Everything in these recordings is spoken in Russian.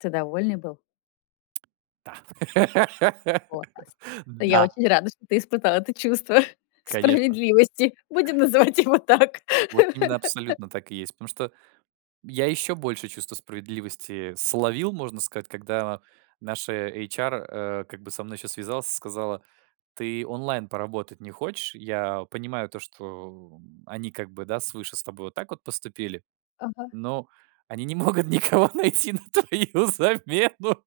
Ты довольный был? Та! Во та я Да! очень рада, что ты испытал это чувство Конечно. справедливости. Будем называть его так. Вот именно абсолютно так и есть. Потому что я еще большее чувство справедливости словил, можно сказать, когда наша эйчар, э, как бы со мной еще связалась и сказала: "Ты онлайн поработать не хочешь? Я понимаю то, что они как бы, да, свыше с тобой вот так вот поступили, Ага. но они не могут никого найти на твою замену"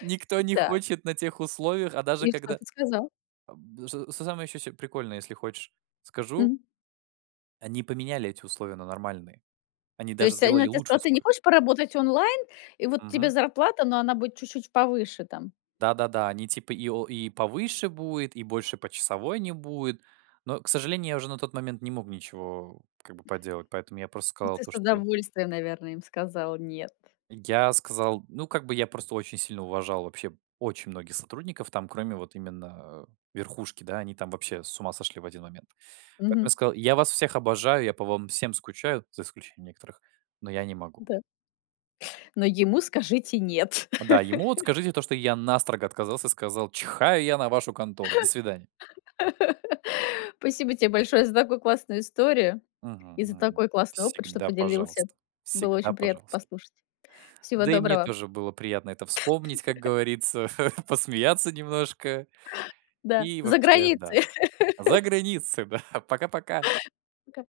"никто не Так. хочет на тех условиях, а даже И что когда" ты сказал? Аб что с самое еще прикольное, если хочешь, скажу. Мгм. Они поменяли эти условия на нормальные. Они То даже есть они сделали она те лучше сказала: "Ты не условия. хочешь поработать онлайн, и вот тебе Мгм. зарплата, но она будет чуть-чуть повыше там?" Да-да-да, они типа и о и повыше будет, и больше почасовой не будет. Но, к сожалению, я уже на тот момент не мог ничего как бы поделать, поэтому я просто Ну, сказал ты то, с что удовольствием, наверно, им сказал "нет". Я сказал, ну, как бы я просто очень сильно уважал вообще очень многих сотрудников там, кроме вот именно, э, верхушки, да, они там вообще с ума сошли в один момент. Поэтому я Мгм. сказал: "Я вас всех обожаю, я по вам всем скучаю за исключением некоторых, но я не могу". Да. Но ему скажите "нет". Да, ему вот скажите то, что я настрого отказался, сказал: "Чихаю я на вашу контору, до свидания!" Спасибо тебе большое за такую классную историю Мгм, и за мгм. такой классный опыт, что Всегда поделился. пожалуйста. Было Всегда очень приятно пожалуйста. послушать. Всего Да и мне доброго. тоже было приятно это вспомнить, как говорится, посмеяться немножко. Да, И за вообще, да. границей. За границы, да. Пока-пока. Пока.